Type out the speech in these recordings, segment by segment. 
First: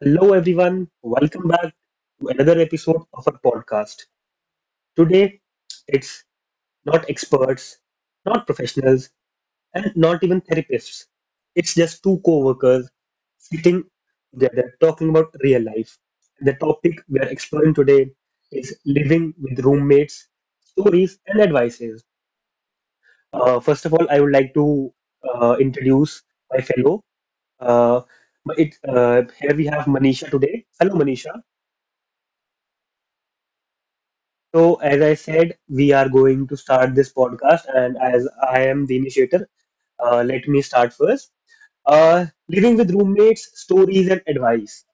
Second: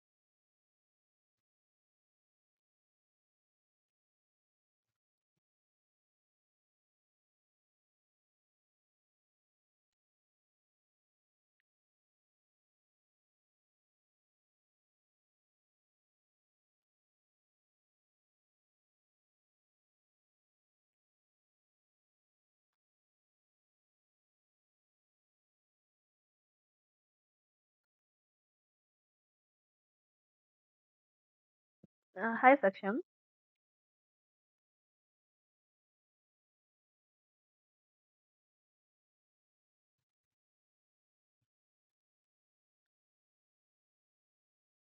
Hello, everyone. Welcome back to another episode of our podcast. Today, it's not experts, not professionals, and not even therapists. It's just two co workers sitting together talking about real life. The topic we are exploring today is living with roommates, stories, and advices. First of all, I would like to introduce my fellow. Uh, Here we have Manisha today. Hello, Manisha. Hi, Saksham. So, as I said, we are going to start this podcast, and as I am the initiator, let me start first. Living with roommates, stories and advice.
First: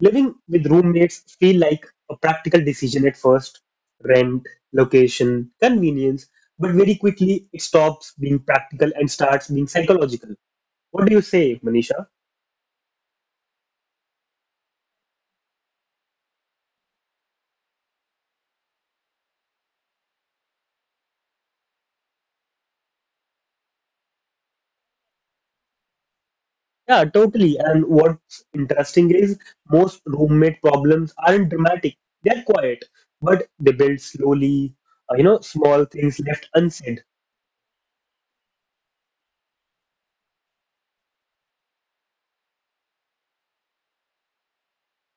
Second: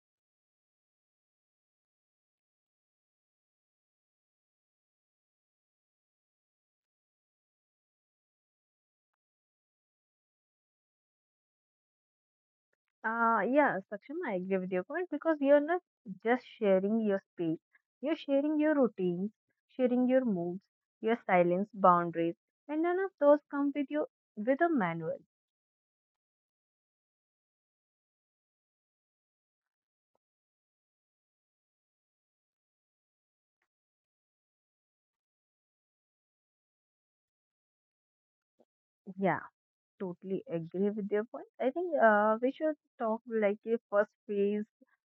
Living with roommates feel like a practical decision at first, rent, location, convenience, but very quickly it stops being practical and starts being psychological. What do you say, Manisha? Yeah, Saksham, I agree with your point because you're not just sharing your space, you're sharing your routines, sharing your moods, your silence, boundaries, and none of those come with you with a manual. Yeah, totally. And what's interesting is most roommate problems aren't dramatic. They're quiet, but they build slowly. Small things left unsaid, Yeah, totally agree with your point. I think we should talk like a first phase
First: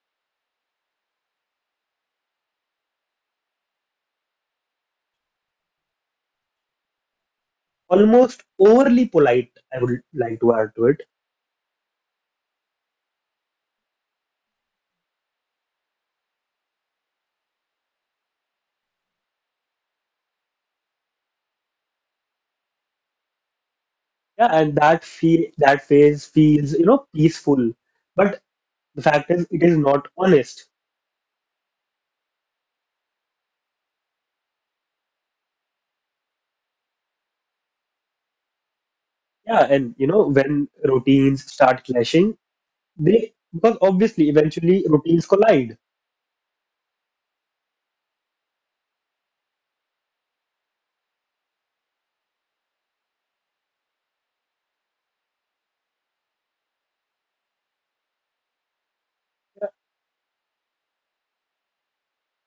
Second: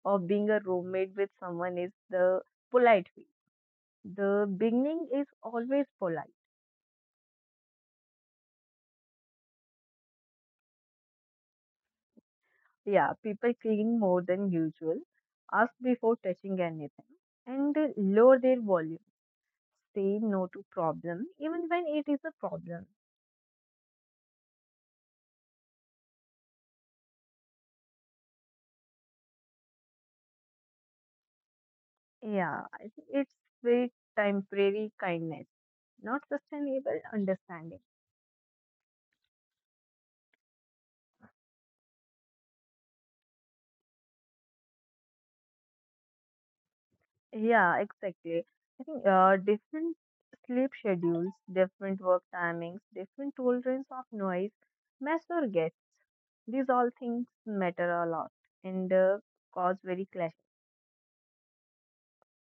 of being a roommate with someone is the polite phase. The beginning is always polite. almost overly polite. I would like to add to it. Yeah, people clean more than usual, ask before touching anything, and lower their volume. Say no to problem, even when it is a problem. Yeah, and that phase feels peaceful, but the fact is it is not honest. Yeah, I think it's very temporary kindness, not sustainable understanding. Yeah, and you know when routines start clashing, they because obviously eventually routines collide. Yeah, exactly. I think different sleep schedules, different work timings, different tolerance of noise, mess or get, these all things matter a lot and cause very clash.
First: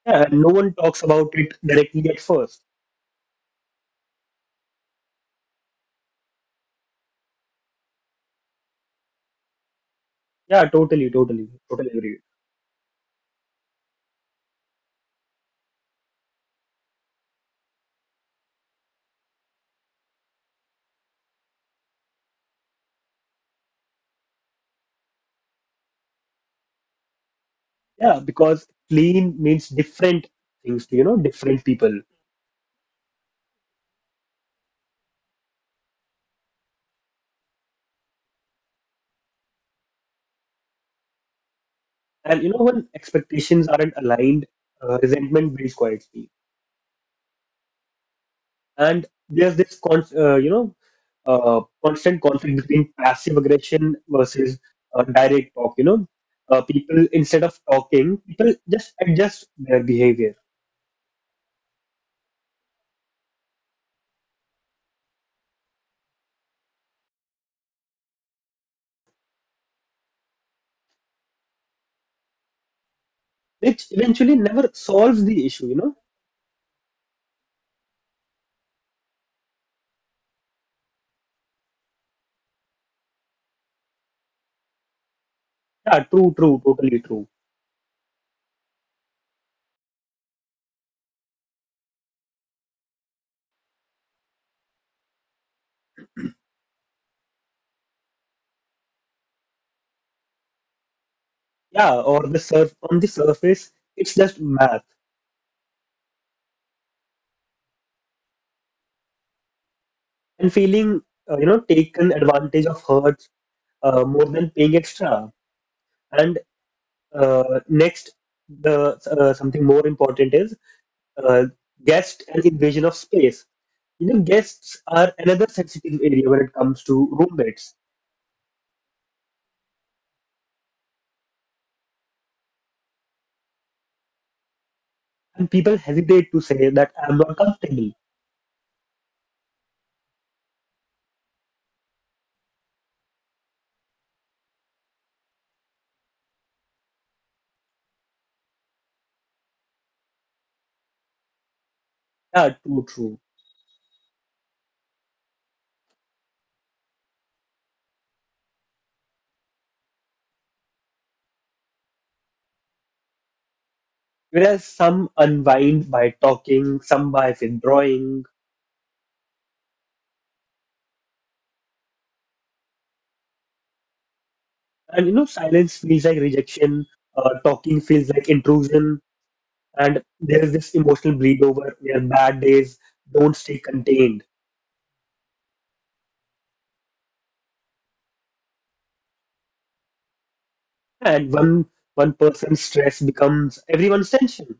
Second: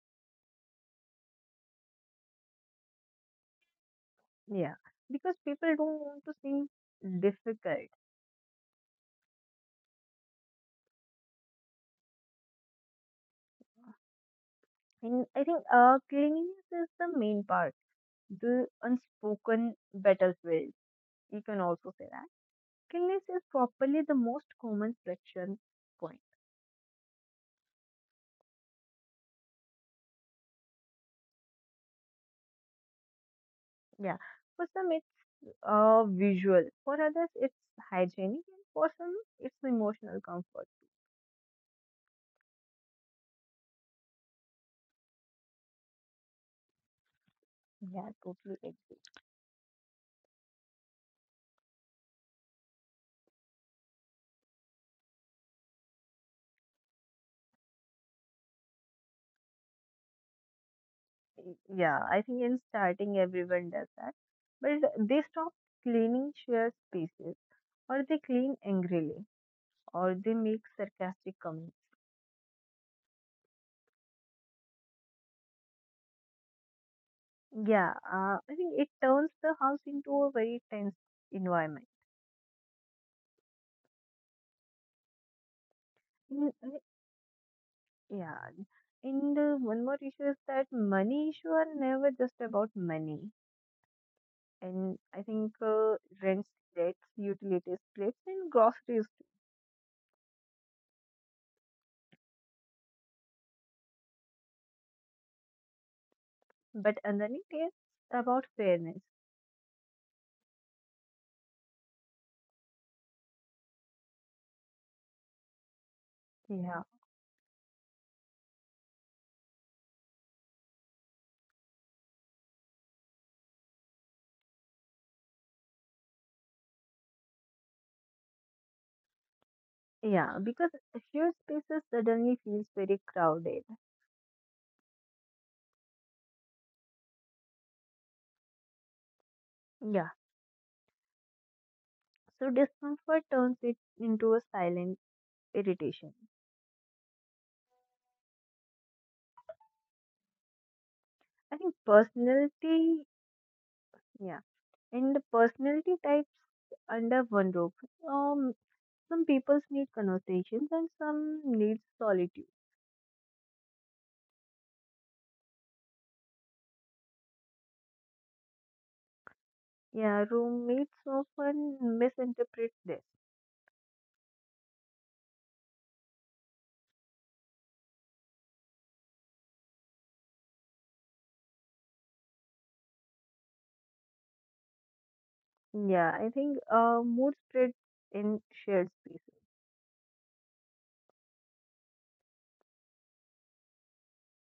Yeah, and no one talks about it directly at first. Yeah, because people don't want to seem difficult. Yeah, totally, totally, totally agree. And I think cleanliness is the main part, the unspoken battlefield. You can also say that. Cleanliness is probably the most common friction point. Yeah, because clean means different things to different people. Yeah, for some it's visual, for others it's hygienic, and for some it's emotional comfort. And when expectations aren't aligned, resentment builds quietly. Yeah, totally agree. And there's this, constant conflict between passive aggression versus direct talk. People, instead of talking, people just adjust their behavior, Yeah, I think in starting everyone does that, but they stop cleaning shared spaces or they clean angrily or they make sarcastic comments. which eventually never solves the issue. Yeah, I think it turns the house into a very tense environment. Yeah, true, Mm, true, mm, totally true. Yeah, and one more issue is that money issue are never just about money. And I think rents, debts, utilities, plates, and groceries, too. Yeah, or the surf on the surface, it's just math, But underneath it's about fairness. and feeling taken advantage of hurts more than paying extra. And Yeah, next the something more important is uh, guest and invasion of space. You know, guests are another sensitive area when it comes to roommates, yeah, because shared spaces suddenly feels very crowded. and people hesitate to say that I'm not comfortable. Yeah, so discomfort turns it into a silent irritation. I think Yeah, too personality, true. yeah, and the personality types under one roof. Um, some people need conversations and some need solitude. Whereas some unwind by talking, some by withdrawing, Yeah, roommates often misinterpret this. and you know, silence feels like rejection, talking feels like intrusion. And there is this emotional bleed over where bad days don't stay contained, Yeah, I think mood spreads in shared spaces, and one person's stress becomes everyone's tension.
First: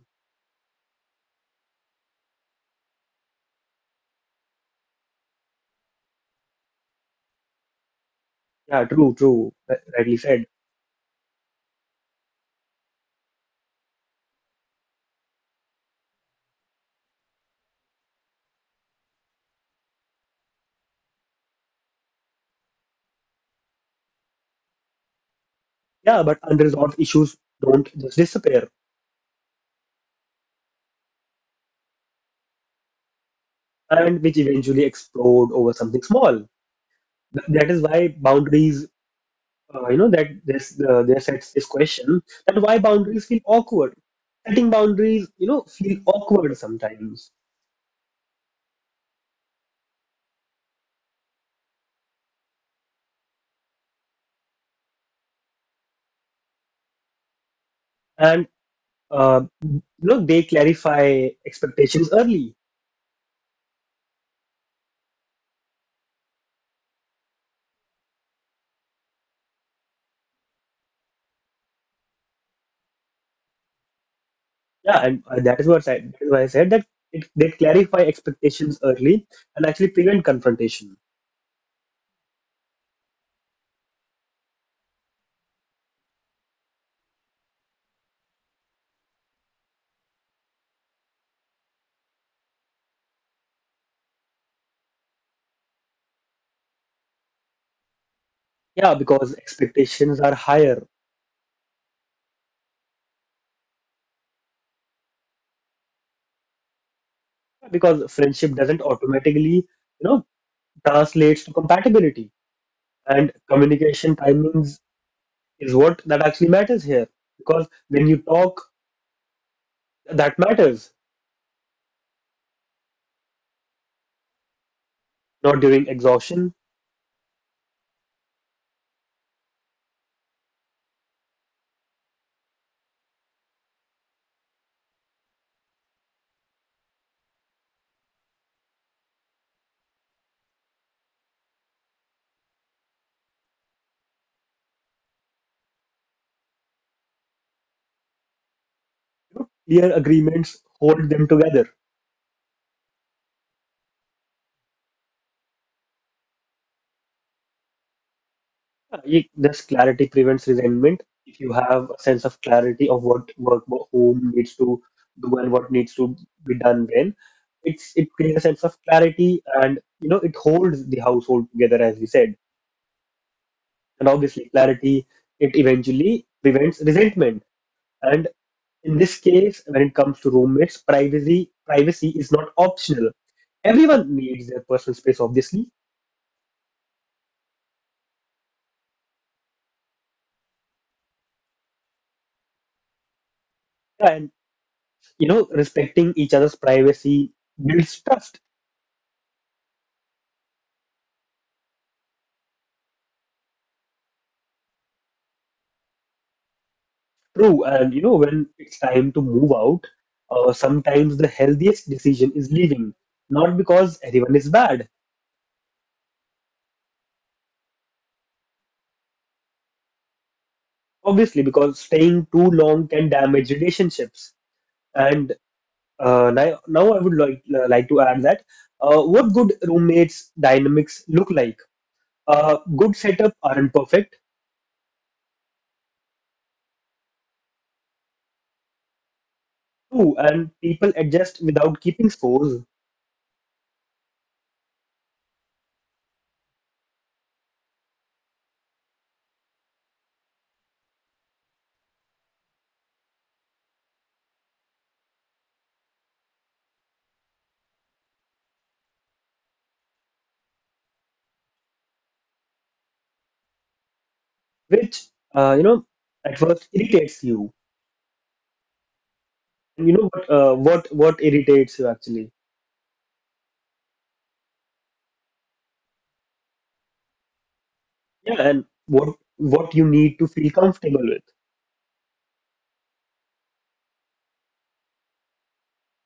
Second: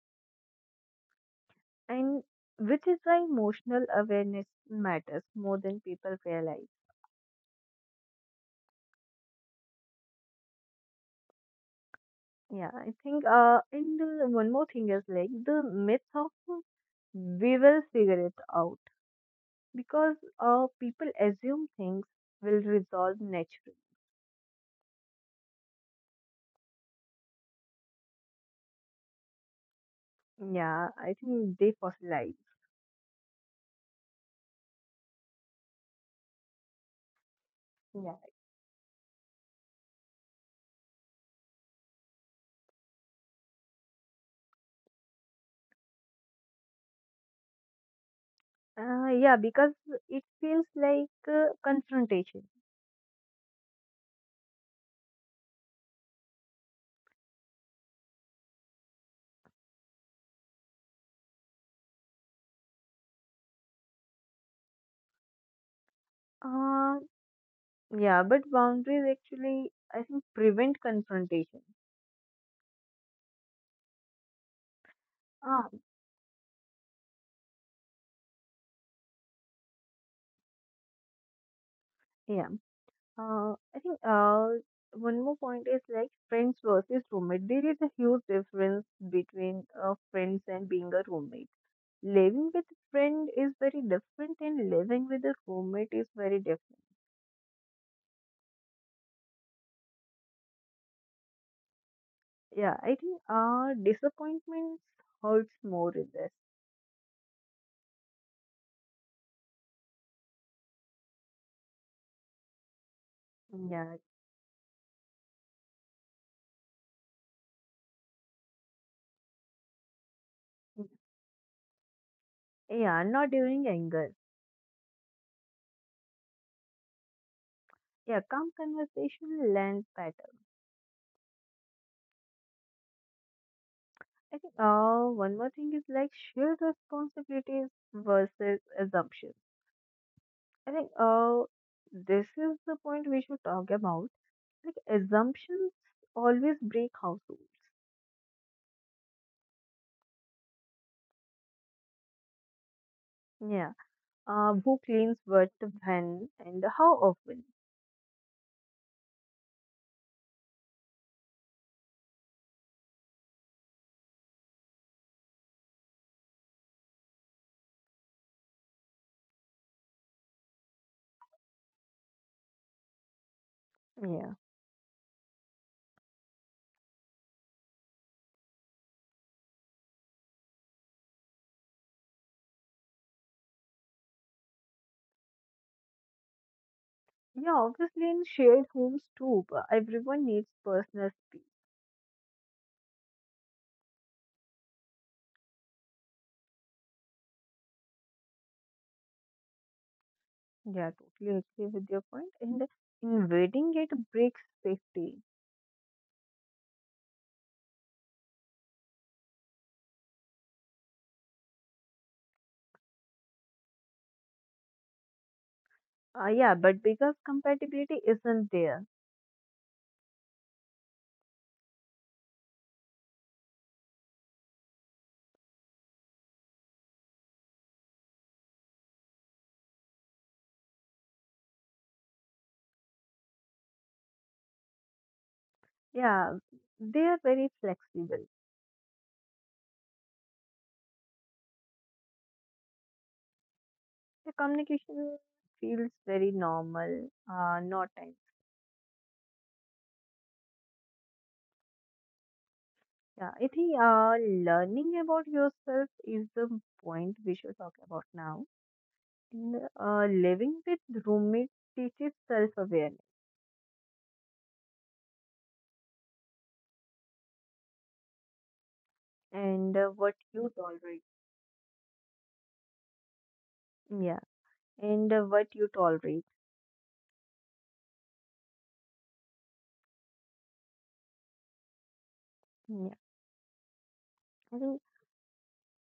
and which is why emotional awareness matters more than people realize. Yeah, true, true, rightly said. Yeah, I think. And One more thing is like the myth of we will figure it out because people assume things will resolve naturally. Yeah, but unresolved issues don't just disappear, Yeah, I think they fossilize. and which eventually explode over something small. That is why Yeah, boundaries. You know that this There sets this question, that why boundaries feel awkward. Setting boundaries, feel awkward sometimes, yeah, because it feels like confrontation. and uh, they clarify expectations early. Uh, yeah, but boundaries actually, I think, prevent confrontation. Yeah, and Ah, that is why I said that they clarify expectations early and actually prevent confrontation. yeah. I think one more point is like friends versus roommate. There is a huge difference between friends and being a roommate. Living with a friend is very different and living with a roommate is very different. Yeah, because expectations are higher. Yeah, I think disappointments hurts more in this. Because friendship doesn't automatically, you know, translates to compatibility. And Yeah, communication timings is what that actually matters here. Because when you talk, that matters. yeah, not during anger. Not during exhaustion. Yeah, calm conversation lands better. I think one more thing is like shared responsibilities versus assumptions. I think this is the point we should talk about. Like assumptions always break households. Clear agreements hold them together. Yeah. Who cleans what when and how often? This clarity prevents resentment. If you have a sense of clarity of what whom needs to do and what needs to be done when, it creates a sense of clarity, and you know it holds the household together as we said. And Yeah. obviously clarity it eventually prevents resentment. And in this case, when it comes to roommates, privacy is not optional. Everyone needs their personal space, obviously. Yeah, obviously in shared homes too, but everyone needs personal space. And you know, respecting each other's privacy builds trust. Yeah, totally agree with your point. And invading it breaks safety. True. And you know, when it's time to move out, sometimes the healthiest decision is leaving. Not because everyone is bad, Yeah, but because compatibility isn't there, obviously, because staying too long can damage relationships. And now I would like to add that what good roommates dynamics look like. Good setup aren't perfect, yeah, they are very flexible. too, and people adjust without keeping scores, The communication feels very normal, not time. Yeah, I think learning about yourself is the point we should talk about now. Living with roommates teaches self-awareness which uh, you know at first irritates you. and You know what what uh, you what tolerate. what irritates you actually? Yeah, and what you tolerate. Yeah, and what you need to feel comfortable with. Yeah, I think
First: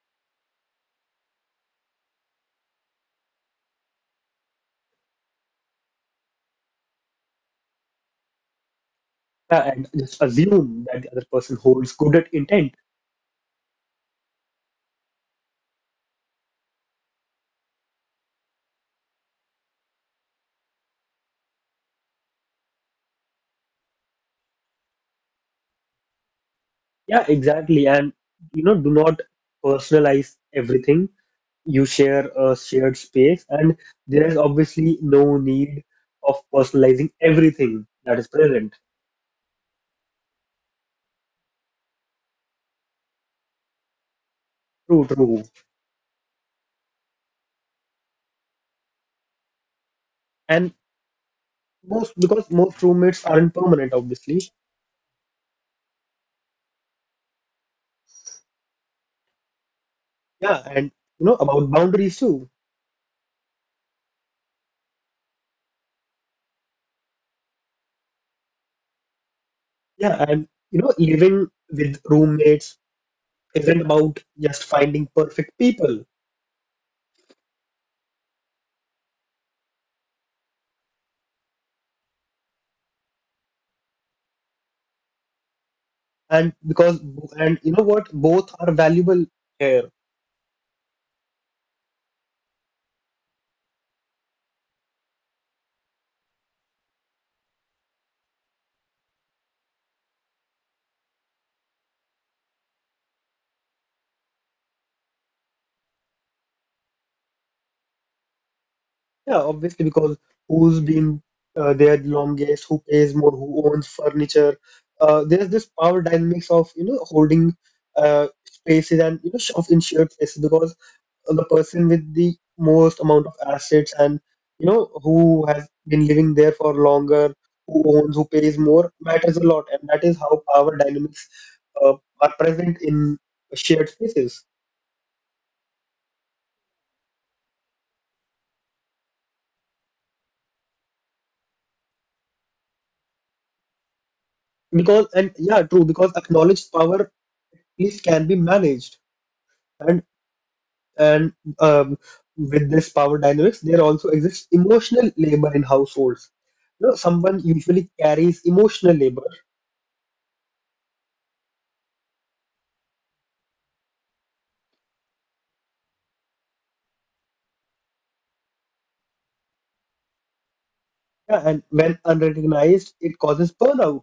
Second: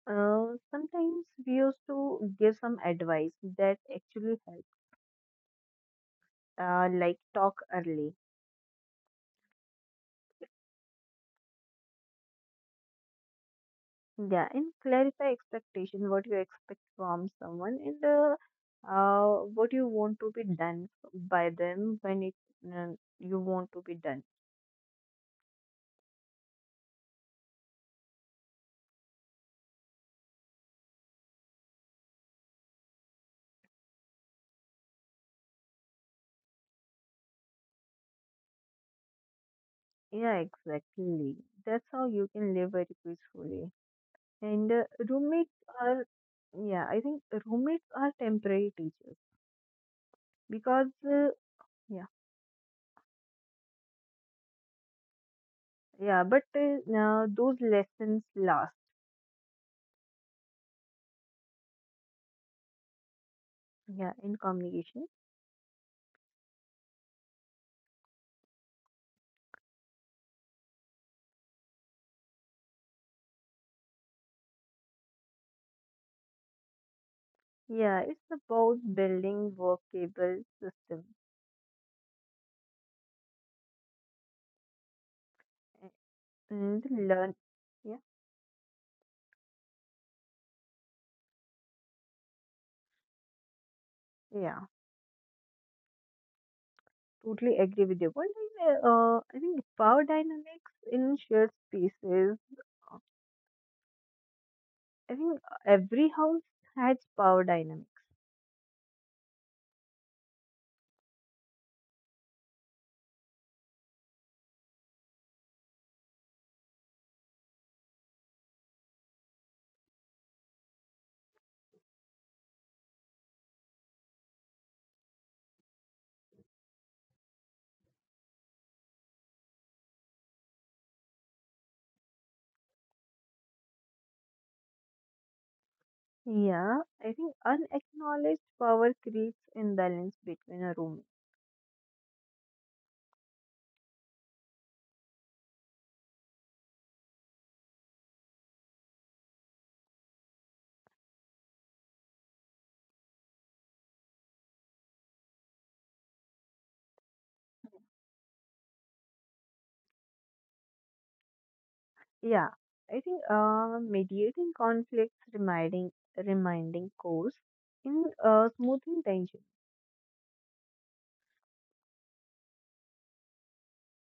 sometimes we used to give some advice that actually helps, like talk early. Yeah, and just assume that the other person holds good at intent. Yeah, and clarify expectation, what you expect from someone, and what you want to be done by them when it uh, you want to be done. Yeah, exactly. And you know, do not personalize everything. You share a shared space, and there is obviously no need of personalizing everything that is present. Yeah, exactly. That's how you can live very peacefully. And True, true. roommates are, yeah, I think roommates are temporary teachers And because, yeah, most because most roommates aren't permanent, obviously. yeah, but now those lessons last, Yeah, and you know about boundaries too. yeah, in communication. Yeah, and you know, living with roommates isn't about just finding perfect people. Yeah, it's about building workable system And and because learn. and You know Yeah, what, both are valuable here. yeah, totally agree with you. One thing, I think power dynamics in shared spaces. I think every house has power dynamics. Yeah, obviously, because who's been there the longest, who pays more, who owns furniture. There's this power dynamics of, you know, holding spaces, and you know, of in shared spaces, because the person with the most amount of assets and you know who has been living there for longer, who owns, who pays more, matters a lot. And that is how power dynamics uh, are present in shared spaces. Yeah, I think unacknowledged power creates imbalance between a room. Because and Yeah, true, because acknowledged power is can be managed. And and um, with this power dynamics there also exists emotional labor in households. You know, someone usually carries emotional labor. Yeah, I think mediating conflicts, reminding course in smoothing tension. Yeah, and when unrecognized it causes burnout.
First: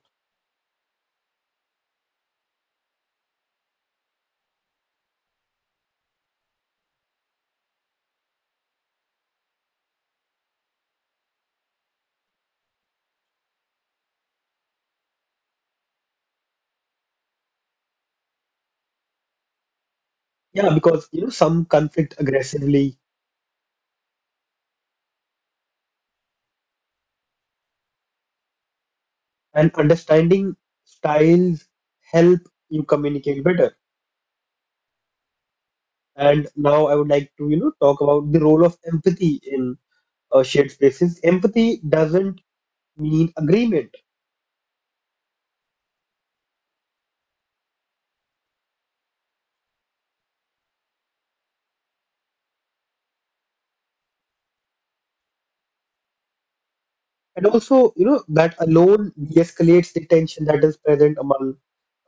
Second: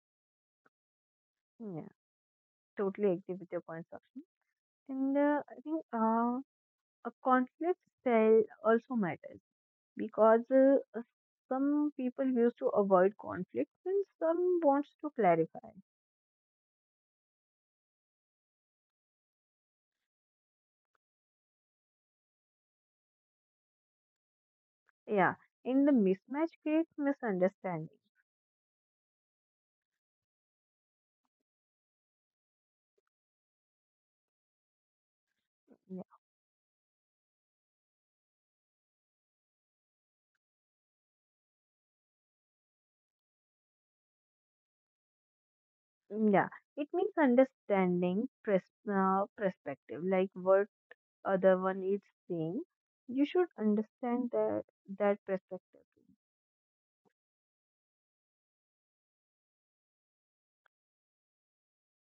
Yeah, totally agree with your point, Sakshi. And I think a conflict style also matters because some people used to avoid conflict and some wants to clarify. Yeah, because you know some conflict aggressively, Yeah, in the mismatch creates misunderstanding. and understanding styles help you communicate better. And now I would like to talk about the role of empathy in shared spaces. Empathy doesn't mean agreement, Yeah, it means understanding perspective, like what other one is saying. You should understand that that perspective. and also you know that alone de-escalates the tension that is present among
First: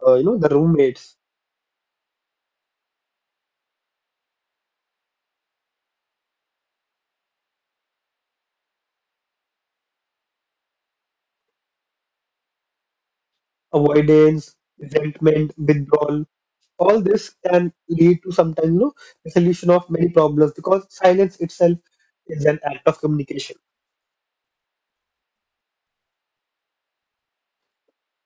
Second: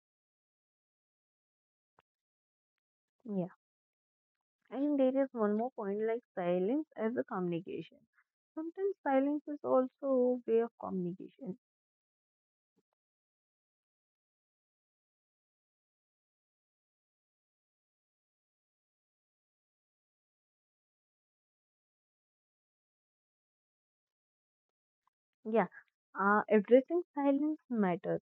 the roommates. Yeah, and there is one more point, like silence as a communication. Sometimes silence is also a way of communication. Avoidance, resentment, withdrawal, all this can lead to sometimes, you know, resolution of many problems, because silence itself is an act of communication. Yeah, addressing silence matters.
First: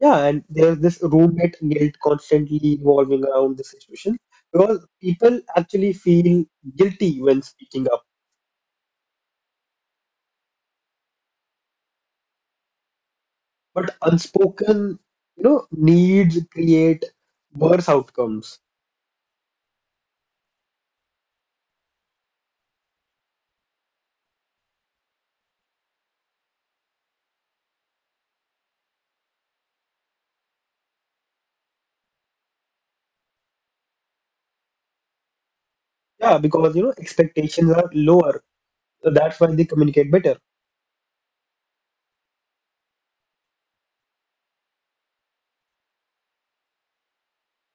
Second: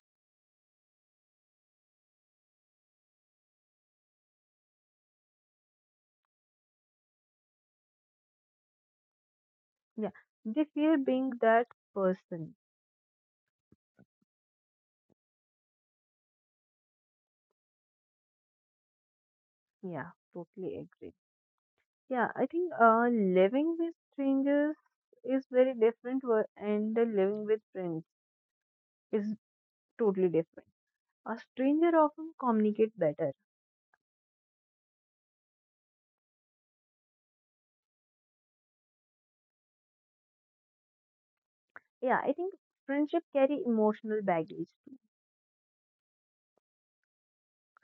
Yeah, and there's this roommate guilt constantly evolving around this situation, because people actually feel guilty when speaking up, Yeah, they fear being that person. but unspoken, you know, needs create worse outcomes. Yeah, totally agree. Yeah, I think living with strangers is very different, and the living with friends is totally different. A stranger often communicates better. Yeah, because you know expectations are lower, so that's why they communicate better. Yeah, I think friendship carry emotional baggage too.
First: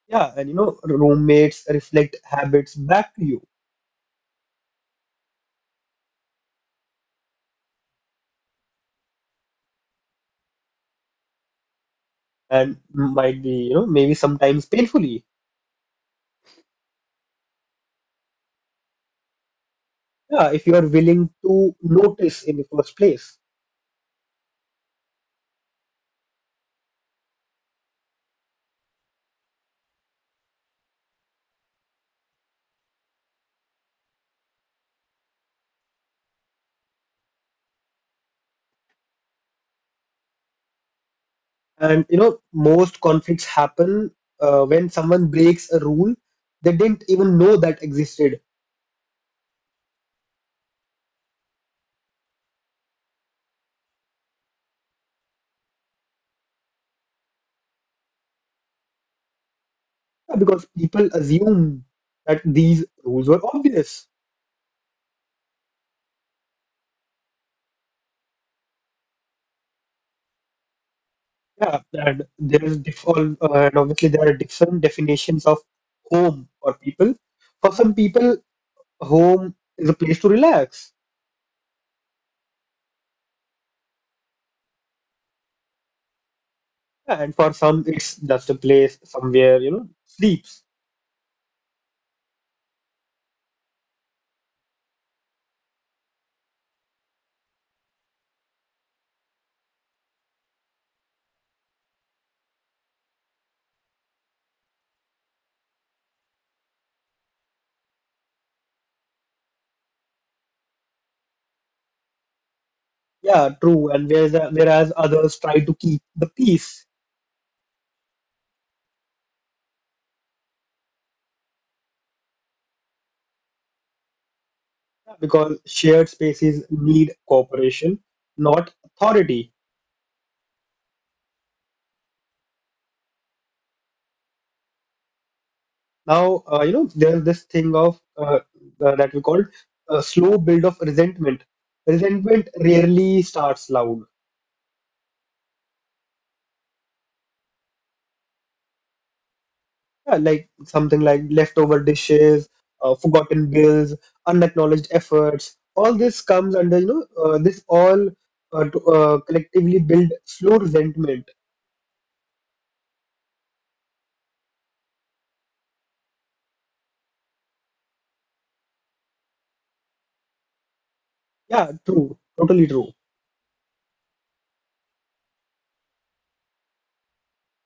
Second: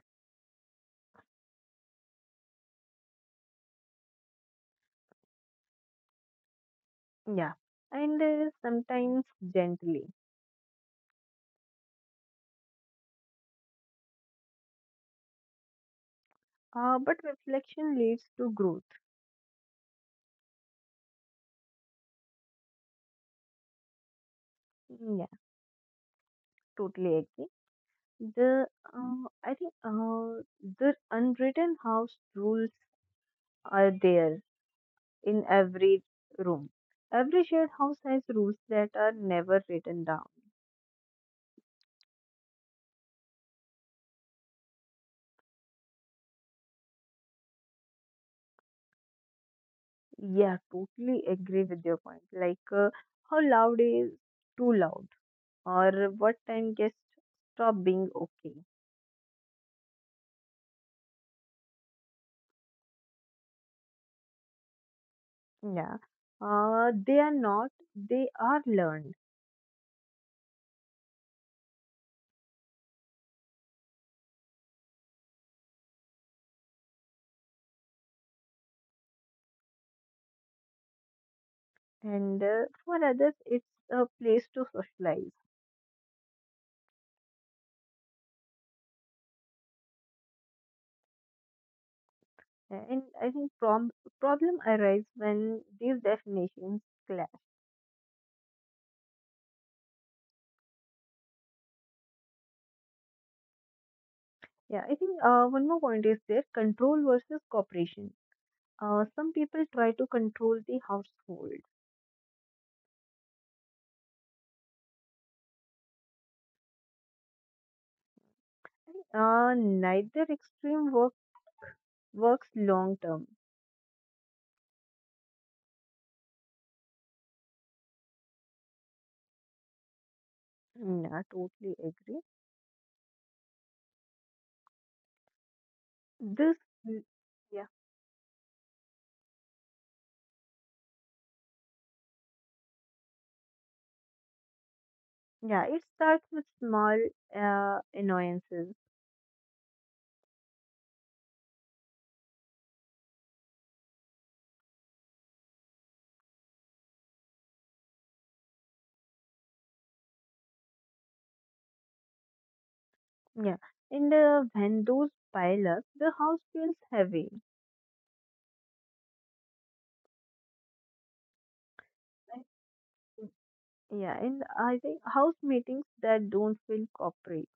Yeah, and you know roommates reflect habits back to you, Yeah, and sometimes gently. and might be, you know, maybe sometimes painfully. But reflection leads to growth. Yeah, if you are willing to notice in the first place. Yeah, totally agree. The I think the unwritten house rules are there in every room. Every shared house has rules that are never written down. And, you know, most conflicts happen when someone breaks a rule they didn't even know that existed. Yeah, totally agree with your point. Like how loud is too loud, or what time guests stop being okay. Yeah, because people assume that these rules were obvious. Yeah, they are not. They are learned, Yeah, and there is diff all, and obviously there are different definitions of home for people. For some people, home is a place to relax. and for others, it's a place to socialize. Yeah. And for some, it's just a place somewhere, you know, sleeps. And I think problem arise when these definitions clash. Yeah, I think one more point is there: control versus cooperation. Some people try to control the household. Yeah, true. And whereas others try to keep the peace. Neither extreme works long term. Yeah, because shared spaces need cooperation, not authority. Yeah, totally agree. Now, This, mm, there's this yeah, thing of that we call slow build of resentment. Resentment rarely starts loud. yeah, it starts with small annoyances. Yeah, like something like leftover dishes, forgotten bills, unacknowledged efforts. All this comes under, collectively build slow resentment. Yeah, and when those pile up, the house feels heavy. Yeah, true, I totally true. think- Yeah, and I think house meetings that don't feel corporate,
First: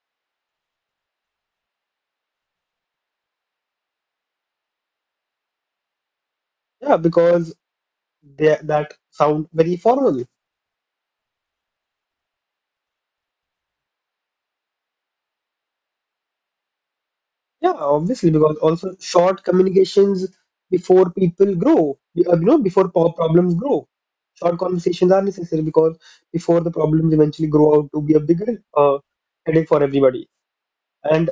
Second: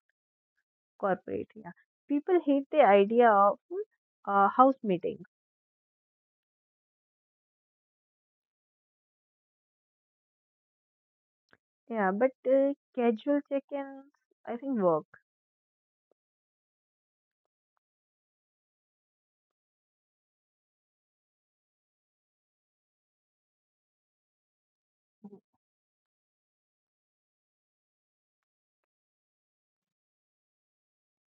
corporate. Yeah, people hate the idea of house meeting. Yeah, because that sound very formal. Yeah, but casual check-ins, I think, work. Yeah, obviously, because also short communications before people grow, you know, before problems grow. Short conversations are necessary because before the problems eventually grow out to be a bigger headache for everybody. And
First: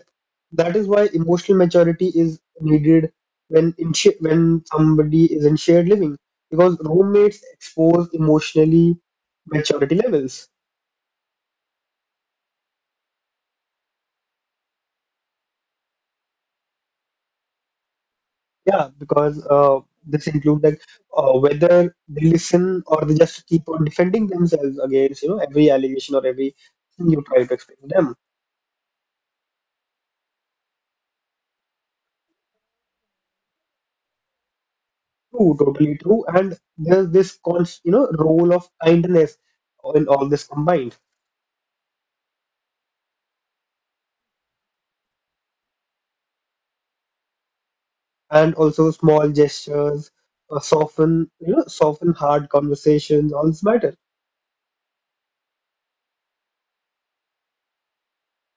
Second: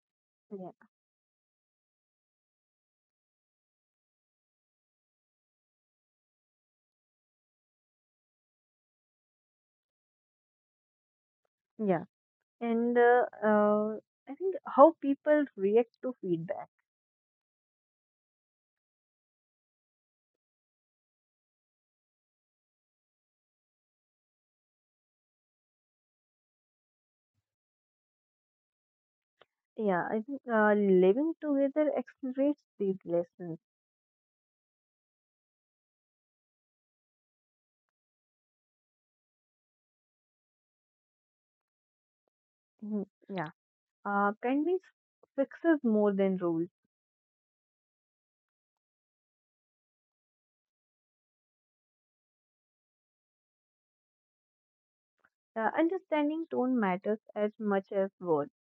Yeah, that is why emotional maturity is needed when in sh when somebody is in shared living because roommates expose emotionally maturity levels. yeah, and I think how people react to feedback. Yeah, because this include whether they listen or they just keep on defending themselves against you know every allegation or every thing you try to explain to them. Yeah, I think living together accelerates these lessons. True, totally true. And there's this const you know role of kindness in all this combined. Mhm. Yeah, kindness fixes more than rules. And also small gestures soften you know soften hard conversations, all this matter. Understanding tone matters as much as words.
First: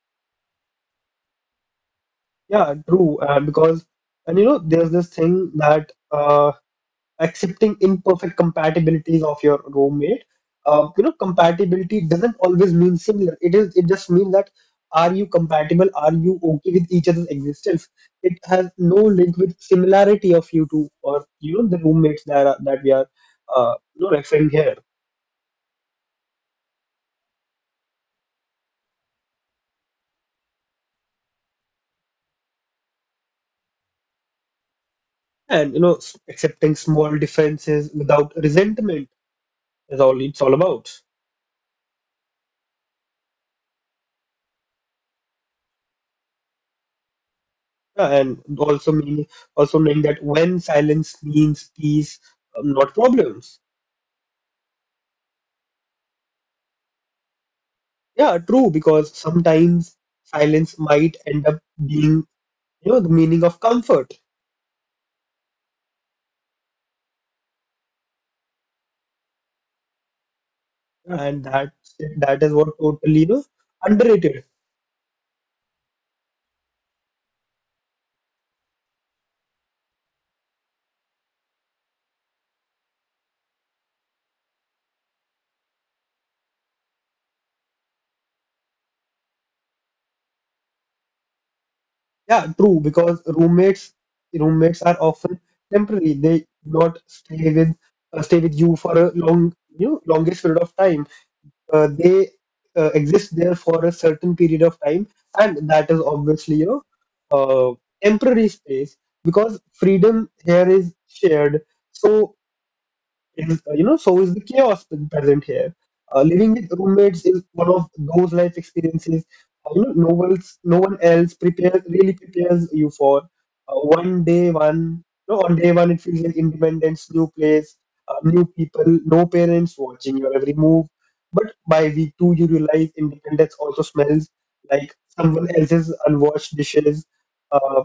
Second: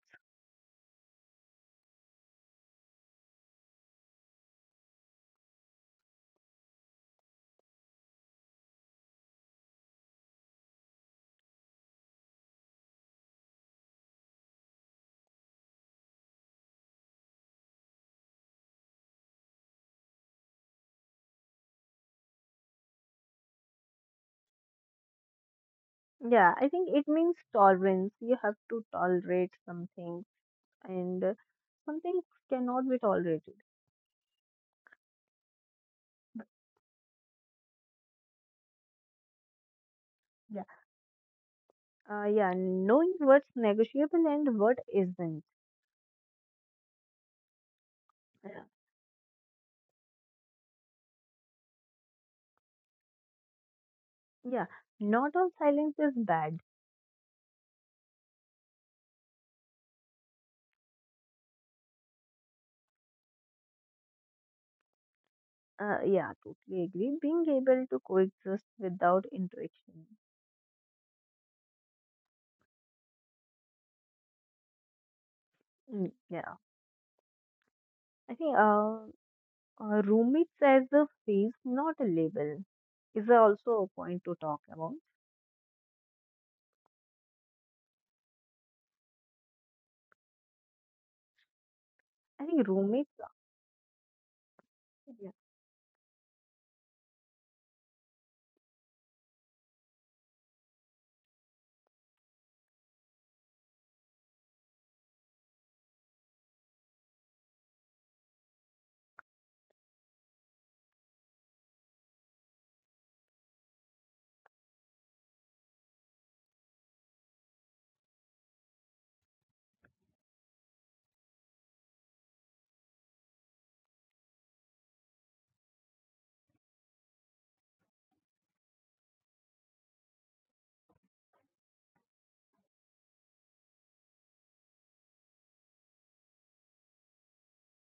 Yeah, true, because, and you know, there's this thing that accepting imperfect compatibilities of your roommate, you know, compatibility doesn't always mean similar. It just means that, are you compatible, are you okay with each other's existence. It has no link with similarity of you two, or you know, the roommates that we are referring here. Yeah, I think it means tolerance. You have to tolerate some things, and some things cannot be tolerated. And you know, accepting small differences without resentment is all it's all about. Yeah, knowing what's negotiable and what isn't. Yeah, and Yeah, also meaning also knowing that when silence means peace, not problems. yeah. Not all silence is bad. Yeah, true, because sometimes silence might end up being, you know, the meaning of comfort, Yeah, totally agree. Being able to coexist without interaction. and that is what totally, you know, underrated. Yeah, I think roommates as a phase, not a label, is also a point to talk about. Yeah, I think true, roommates, because roommates are yeah, often temporary. They do not stay with you for a long, you know, longest period of time. They exist there for a certain period of time, and that is obviously a uh, temporary space because freedom here is shared. So so is the chaos present here. Living with roommates is one of those life experiences. No one else prepares really prepares you for one day one no on day one it feels like independence, new place, new people, no parents watching your every move. But by week two, you realize independence also smells like someone else's unwashed dishes. uh,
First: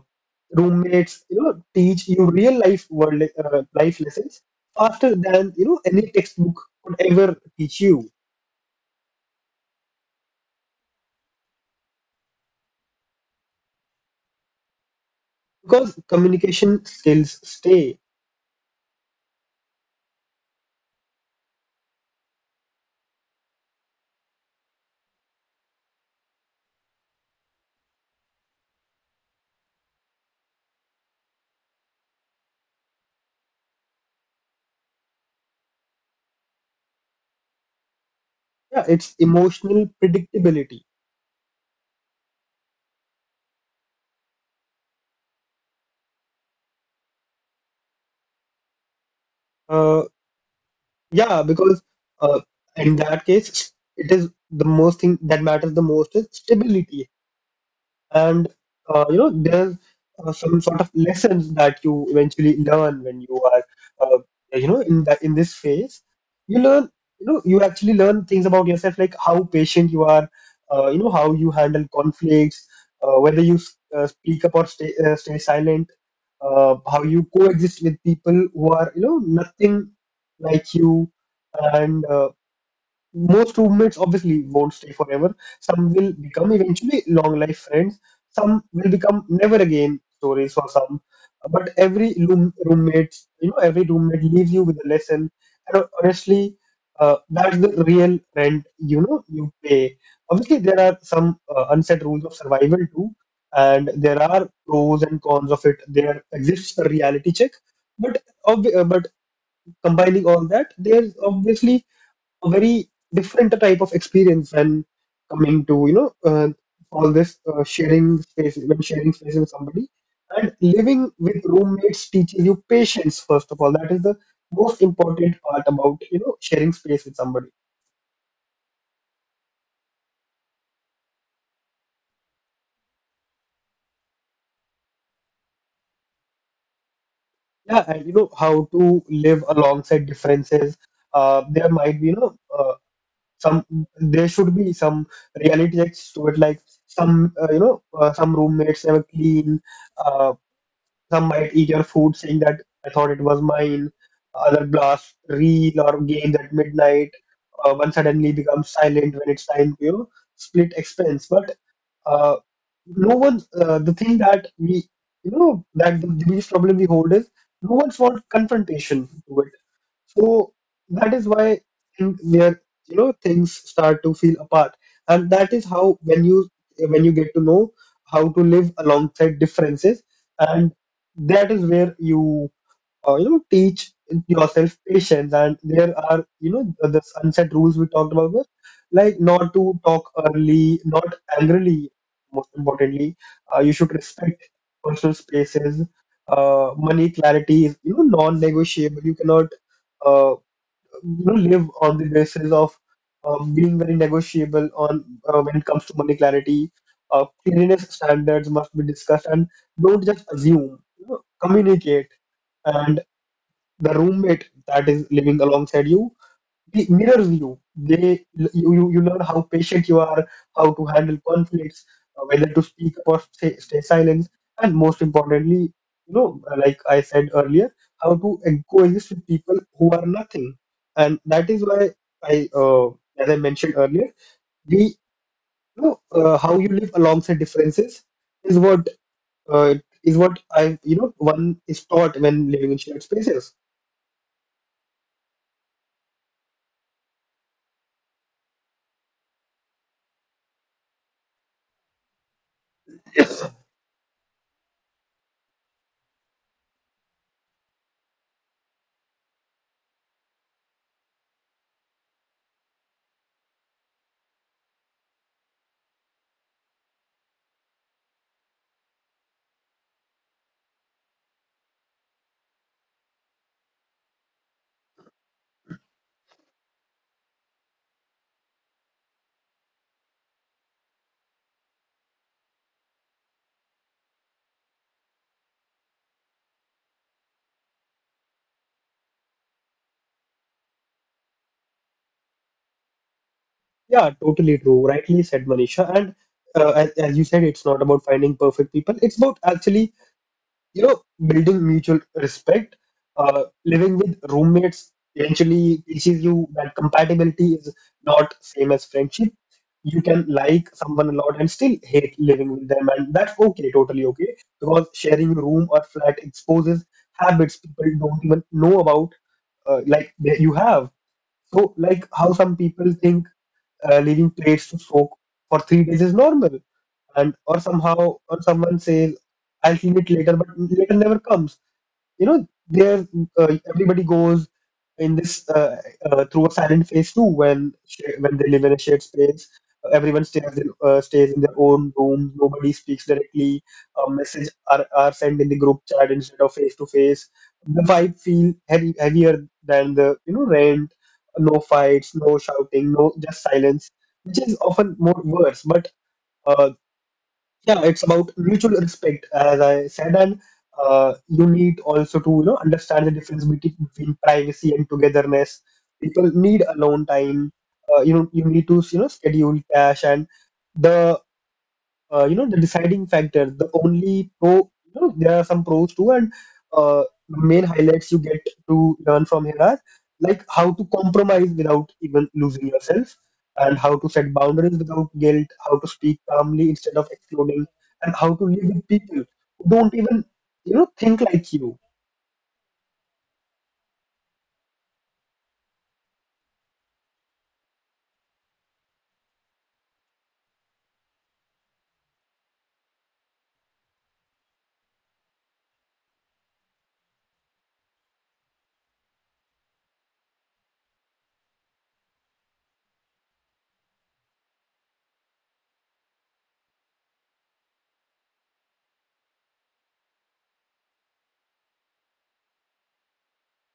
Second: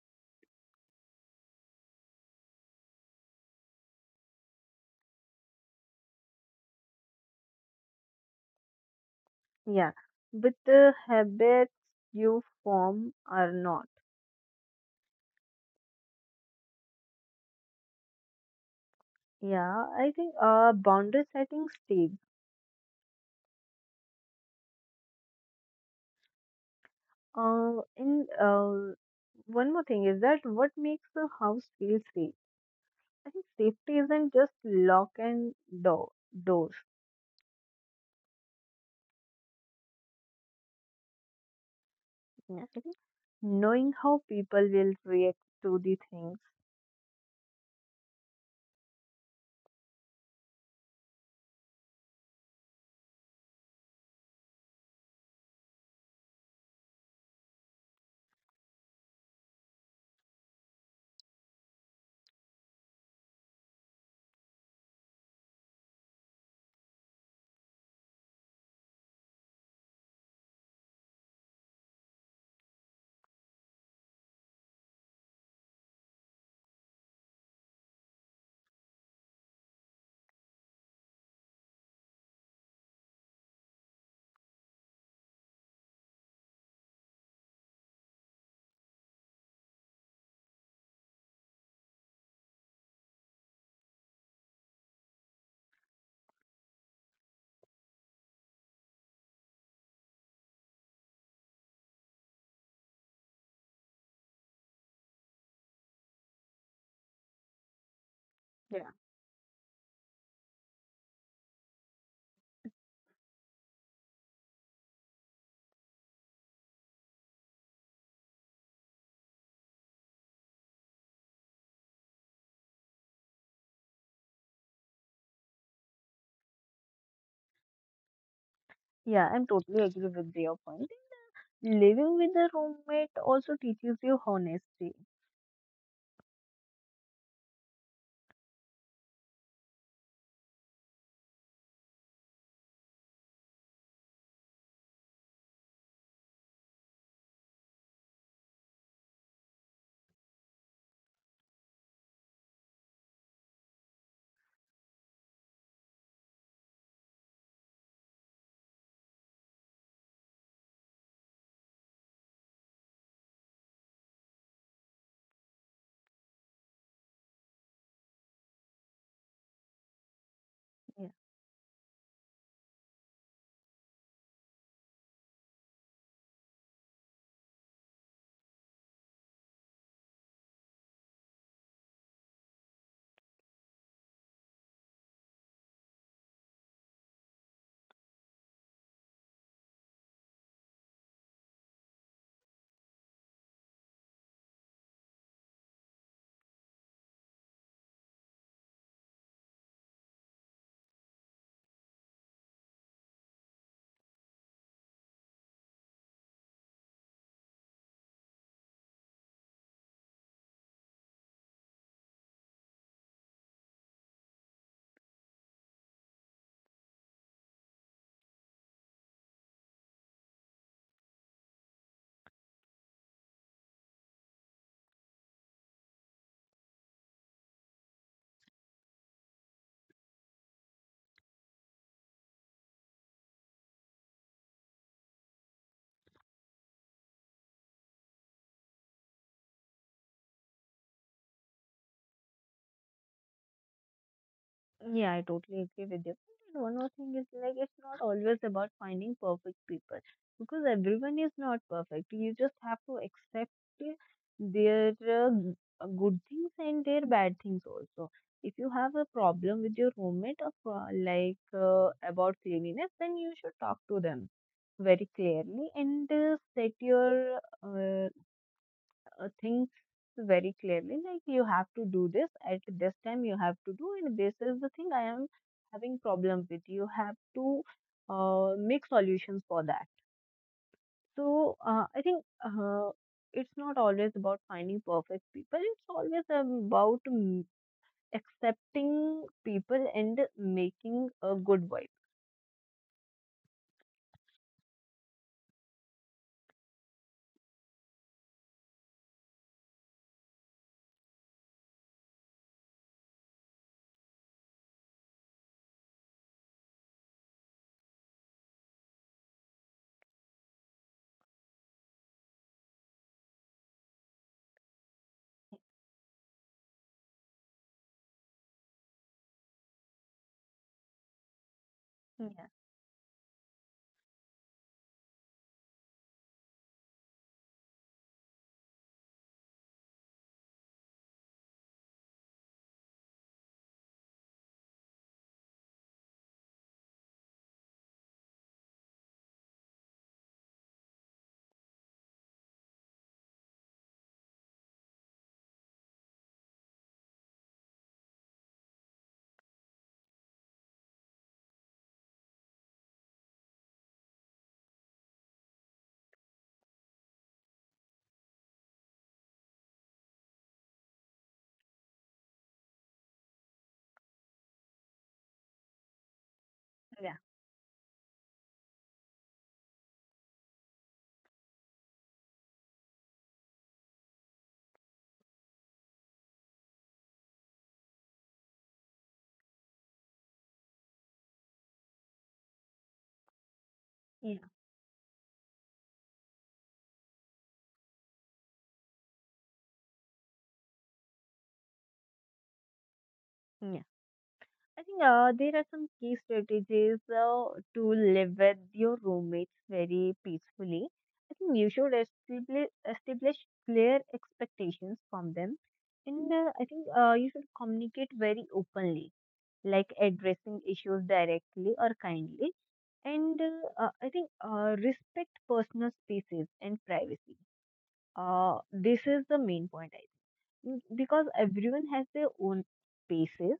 Roommates teach you real life lessons faster than any textbook could ever teach you, yeah, but the habits you form are not. because communication skills stay. Yeah, I think boundary setting stays. And One more thing is that what makes the house feel safe? I think safety isn't just lock and door doors. Yeah, it's emotional predictability. Yeah. I think knowing how people will react to the things. uh yeah, because uh in that case, it is the most thing that matters the most is stability. And there's some sort of lessons that you eventually learn when you are uh, in this phase. You learn you know you actually learn things about yourself, like how patient you are, how you handle conflicts, whether you speak up or stay silent, how you coexist with people who are nothing like you. And most roommates obviously won't stay forever. Some will become eventually long life friends. Some will become never again stories for some. But every roommate, every roommate leaves you with a lesson. And honestly, that's the real rent you pay. Obviously, there are some unset rules of survival too, and there are pros and cons of it. There exists a reality check, but Yeah. but combining all that, there's obviously a very different type of experience when coming to all this sharing space, when sharing space with somebody. And living with roommates teaches you patience, first of all. That is the most important part about sharing space with somebody. Yeah, I'm totally agree with your point. Living with a roommate also teaches you honesty. Yeah, and how to live alongside differences. There might be some, there should be some reality checks to it, like some, some roommates never clean. uh, Some might eat your food saying that, "I thought it was mine." Other blast reel or games at midnight. One suddenly becomes silent when it's time to, split expense. But uh, no one, the thing that we, that the biggest problem we hold is no one wants confrontation to, so that Yeah. is why, where things start to feel apart. And that is how, when you get to know how to live alongside differences, and that is where you you know teach yourself patience. And there are the sunset rules we talked about, were, like, not to talk early, not angrily. Most importantly, you should respect personal spaces. Money clarity is non-negotiable. You cannot uh, live on the basis of being very negotiable on, when it comes to money clarity. Cleanliness standards must be discussed, and don't just assume, communicate. And the roommate that is living alongside you, they mirrors you. They, you learn how patient you are, how to handle conflicts, whether to speak or stay silent. And most importantly, like I said earlier, how to coexist with people who are nothing. And that is why I as I mentioned earlier, the how you live alongside differences is what, uh, is what I you know one is taught when living in shared spaces. Yeah, I totally agree with you. And one more thing is like it's not always about finding perfect people because everyone is not perfect. You just have to accept their good things and their bad things also. If you have a problem with your roommate of about cleanliness, then you should talk to them very clearly and set your uh, things very clearly, like you have to do this at this time you have to do and this is the thing I am having problem with, you have to make solutions for that. So I think it's not always about finding perfect people, it's always about accepting people and making a good vibe. Yeah, totally true. Rightly said, Manisha. And as, you said, it's not about finding perfect people. It's about actually, building mutual respect. Living with roommates eventually teaches you that compatibility is not same as friendship. You can like someone a lot and still hate living with them, and that's okay, totally okay, because sharing a room or flat exposes habits people don't even know about, like that you have. So, like how Yeah, some people think leaving plates to soak for 3 days is normal, and or somehow, or someone says, "I'll clean it later," but later never comes. You know there Everybody goes in this, through a silent phase too, when when they live in a shared space. Everyone stays in their own room. Nobody speaks directly. Messages are sent in the group chat instead of face to face. The vibe feel heavy, heavier than the rent. No fights, no shouting, no, just silence, which is often more worse. But uh, yeah, it's about mutual respect, as I said. And you need also to understand the difference between, privacy and togetherness. People need alone yeah, time. You need to schedule cash and the the deciding factor, the only pro. There are some pros too. And uh, the main highlights you get to learn from here are, like, how to compromise without even losing yourself, and how to set yeah, boundaries without guilt, how to speak calmly instead of exploding, and how to live with people who don't even think like you. yeah. I think there are some key strategies to live with your roommates very peacefully. I think you should establish clear expectations from them. And I think you should communicate very openly, like addressing issues directly or kindly. And I think respect personal spaces and privacy. This is the main point. Because everyone has their own paces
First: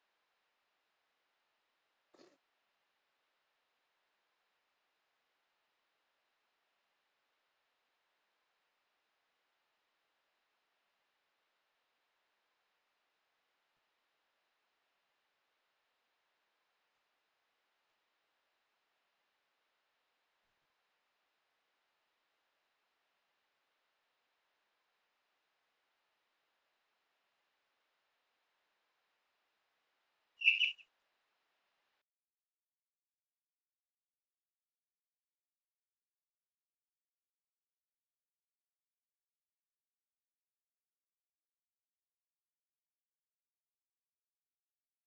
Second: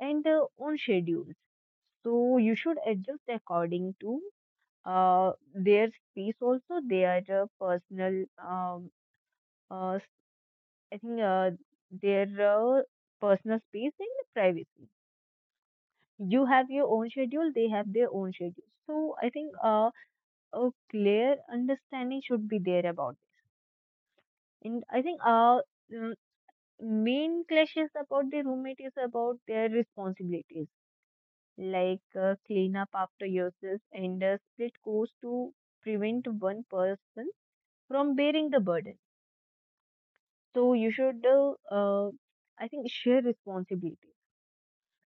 and their own schedules. So you should adjust according to their space also, their personal, uh, s- I think their personal space and privacy. You have your own schedule, they have their own schedule. So I think a clear understanding should be there about this. And I think mm, main clashes about the roommate is about their responsibilities, like clean up after yourself and split costs to prevent one person from bearing the burden. So you should, I think, share responsibility.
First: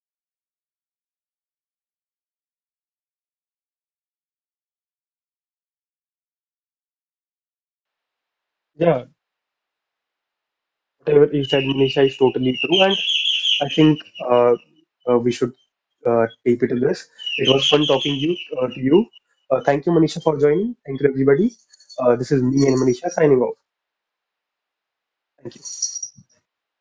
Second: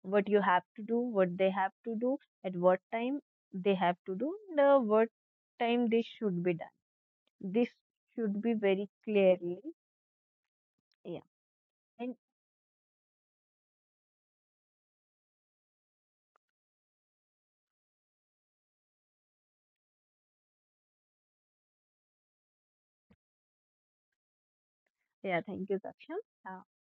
What you have to do, what they have to do, at what time they have to do, and what time this should be done. This should be very Yeah, clearly. Yeah. whatever you said, Manisha, And is totally true. And I think uh, we should tape it to this. It was fun talking you to you. Thank you, Manisha, for joining. Thank you, everybody. This is me and Manisha signing off. yeah, Thank you. thank you, Saksham. Uh,